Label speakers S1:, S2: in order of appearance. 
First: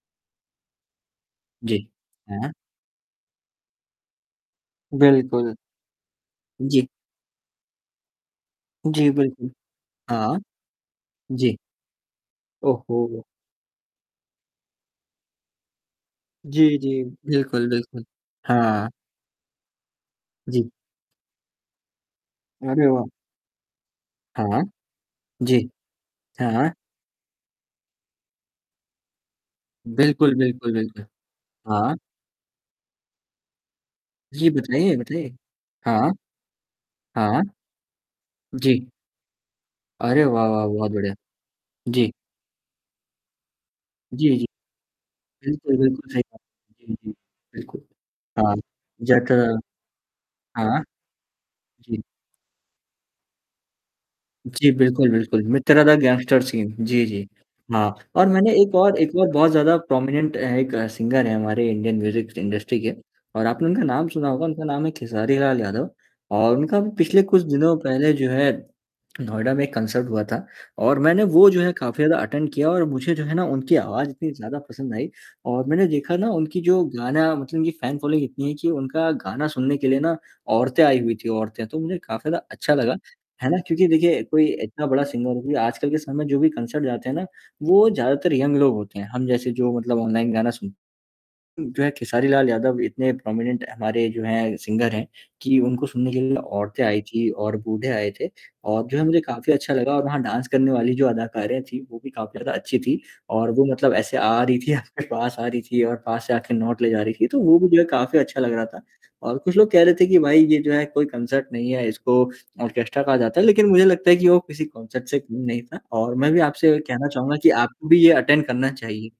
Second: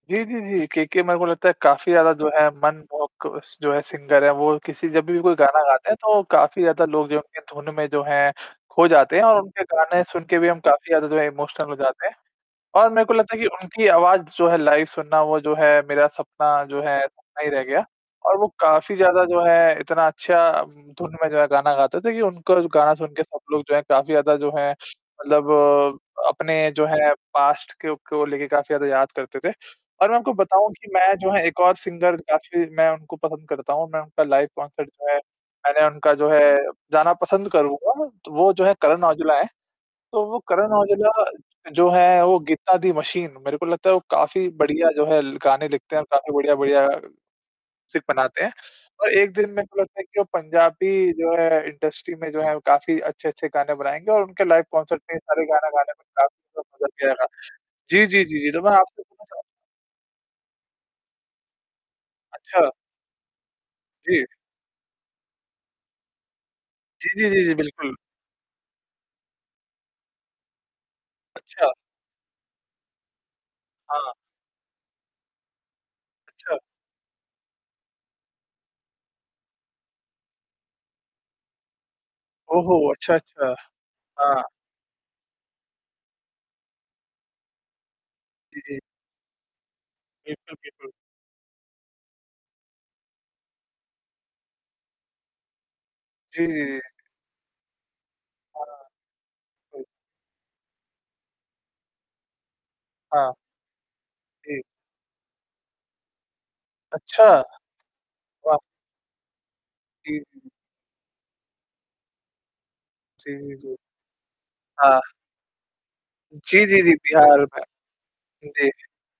S1: जी, जी, जी। के के मेरे को लगता है
S2: जी।
S1: काफ़ी ज़्यादा जो है
S2: हाँ।
S1: मनमोहक स जो है सिंगर हैं। वो किसी जब भी कोई
S2: बिल्कुल।
S1: गाना गाते हैं तो काफ़ी ज़्यादा
S2: जी।
S1: लोग जो हैं उनके धुन में जो है, खो
S2: जी,
S1: जाते हैं और
S2: बिल्कुल।
S1: उनके गाने सुन
S2: हाँ।
S1: के भी हम काफ़ी ज़्यादा जो है
S2: जी।
S1: इमोशनल हो जाते हैं।
S2: ओह
S1: और मेरे को
S2: हो!
S1: लगता है कि उनकी आवाज़ जो है लाइव सुनना वो जो है मेरा सपना
S2: जी,
S1: जो है
S2: जी।
S1: सपना ही रह
S2: बिल्कुल,
S1: गया।
S2: बिल्कुल।
S1: और वो
S2: हाँ।
S1: काफ़ी ज़्यादा जो है इतना अच्छा
S2: जी।
S1: उम, धुन में जो है गाना गाते थे कि उनका जो
S2: अरे
S1: गाना
S2: वाह!
S1: सुन के सब लोग जो हैं काफ़ी ज़्यादा जो
S2: हाँ।
S1: है
S2: जी।
S1: मतलब अपने
S2: हाँ।
S1: जो है पास्ट को को लेके काफ़ी ज़्यादा याद करते थे। और मैं आपको
S2: बिल्कुल,
S1: बताऊँ
S2: बिल्कुल,
S1: कि
S2: बिल्कुल।
S1: मैं जो है एक और
S2: हाँ।
S1: सिंगर काफ़ी मैं उनको पसंद करता हूँ, मैं उनका लाइव
S2: जी
S1: कॉन्सर्ट
S2: बताइए,
S1: जो है
S2: बताइए।
S1: मैंने
S2: हाँ।
S1: उनका जो है जाना
S2: हाँ।
S1: पसंद करूँगा, तो वो जो है
S2: जी।
S1: करण औजला हैं।
S2: अरे
S1: तो वो
S2: वाह, वाह!
S1: करण
S2: बहुत बढ़िया।
S1: औजला जो
S2: जी।
S1: हैं वो गीता दी मशीन मेरे को लगता है वो
S2: जी, जी।
S1: काफ़ी बढ़िया जो है ल गाने
S2: बिल्कुल,
S1: लिखते हैं और
S2: बिल्कुल सही
S1: काफ़ी
S2: कहा।
S1: बढ़िया-बढ़िया,
S2: जी, जी, बिल्कुल।
S1: सिक बनाते हैं।
S2: हाँ,
S1: और एक दिन
S2: [unintelligible]
S1: मेरे को लगता है कि वो
S2: हाँ।
S1: पंजाबी जो है
S2: जी।
S1: इंडस्ट्री में जो है वो काफ़ी अच्छे-अच्छे गाने बनाएँगे और उनके लाइव
S2: जी,
S1: कॉन्सर्ट
S2: बिल्कुल,
S1: में ये
S2: बिल्कुल,
S1: सारे गाना
S2: मित्रा
S1: गाने
S2: दा गैंगस्टर
S1: [unintelligible] तो
S2: सीन
S1: मज़ा
S2: जी,
S1: भी आएगा।
S2: जी। हाँ,
S1: जी, जी,
S2: और
S1: जी, जी,
S2: मैंने
S1: तो मैं
S2: एक और
S1: आपसे
S2: एक
S1: पूछना
S2: और
S1: चाहूँगा
S2: बहुत ज़्यादा प्रोमिनेंट हैं एक सिंगर है हमारे इंडियन म्यूजिक
S1: अच्छा।
S2: इंडस्ट्री के। और आपने उनका नाम
S1: जी।
S2: सुना होगा उनका नाम है खेसारी लाल यादव, और उनका अभी
S1: जी,
S2: पिछले
S1: जी,
S2: कुछ
S1: जी, जी,
S2: दिनों
S1: बिल्कुल।
S2: पहले जो है, नोएडा में एक कंसर्ट हुआ था, और मैंने वो जो
S1: अच्छा।
S2: है काफ़ी ज़्यादा अटेंड किया और मुझे जो है ना उनकी आवाज़
S1: हाँ।
S2: इतनी ज़्यादा पसंद आई। और मैंने देखा ना
S1: अच्छा।
S2: उनकी जो गाना मतलब उनकी फैन फॉलोइंग इतनी है कि उनका गाना सुनने के लिए ना, औरतें आई हुई थी औरतें तो उन्हें काफ़ी ज़्यादा
S1: ओह
S2: अच्छा
S1: हो!
S2: लगा।
S1: अच्छा,
S2: है
S1: अच्छा।
S2: ना? क्योंकि देखिए
S1: हाँ।
S2: कोई इतना बड़ा सिंगर वो भी आजकल के समय जो भी कंसर्ट जाते हैं ना, वो ज़्यादातर यंग
S1: जी,
S2: लोग
S1: जी।
S2: होते हैं। हम जैसे जो मतलब ऑनलाइन गाना
S1: बिल्कुल,
S2: सुन
S1: बिल्कुल।
S2: उम, जो है खेसारी लाल यादव इतने प्रोमिनेंट हमारे जो हैं सिंगर हैं, कि उनको सुनने के लिए
S1: जी, जी,
S2: औरतें
S1: जी।
S2: आई थी और बूढ़े आए थे। और
S1: हाँ।
S2: जो है मुझे काफ़ी अच्छा
S1: [unintelligible]
S2: लगा और वहाँ डांस करने वाली जो अदाकारे थी वो भी काफ़ी ज़्यादा अच्छी थी,
S1: हाँ।
S2: और वो मतलब ऐसे आ रही
S1: जी।
S2: थी आपके पास आ रही थी और पास से आके नोट ले जा रही
S1: अच्छा।
S2: थी तो वो भी जो है काफ़ी अच्छा लग
S1: वाह!
S2: रहा था। और कुछ लोग कह रहे थे
S1: जी,
S2: कि
S1: जी,
S2: भाई
S1: जी।
S2: ये जो है कोई कंसर्ट नहीं है इसको ऑर्केस्ट्रा कहा
S1: जी,
S2: जाता है,
S1: जी,
S2: लेकिन
S1: जी।
S2: मुझे लगता है कि वो किसी
S1: हाँ।
S2: कंसर्ट से काम नहीं था, और मैं भी
S1: जी,
S2: आपसे
S1: जी, जी,
S2: कहना चाहूँगा
S1: बिहार
S2: कि
S1: में।
S2: आपको भी ये अटेंड
S1: जी।
S2: करना चाहिए।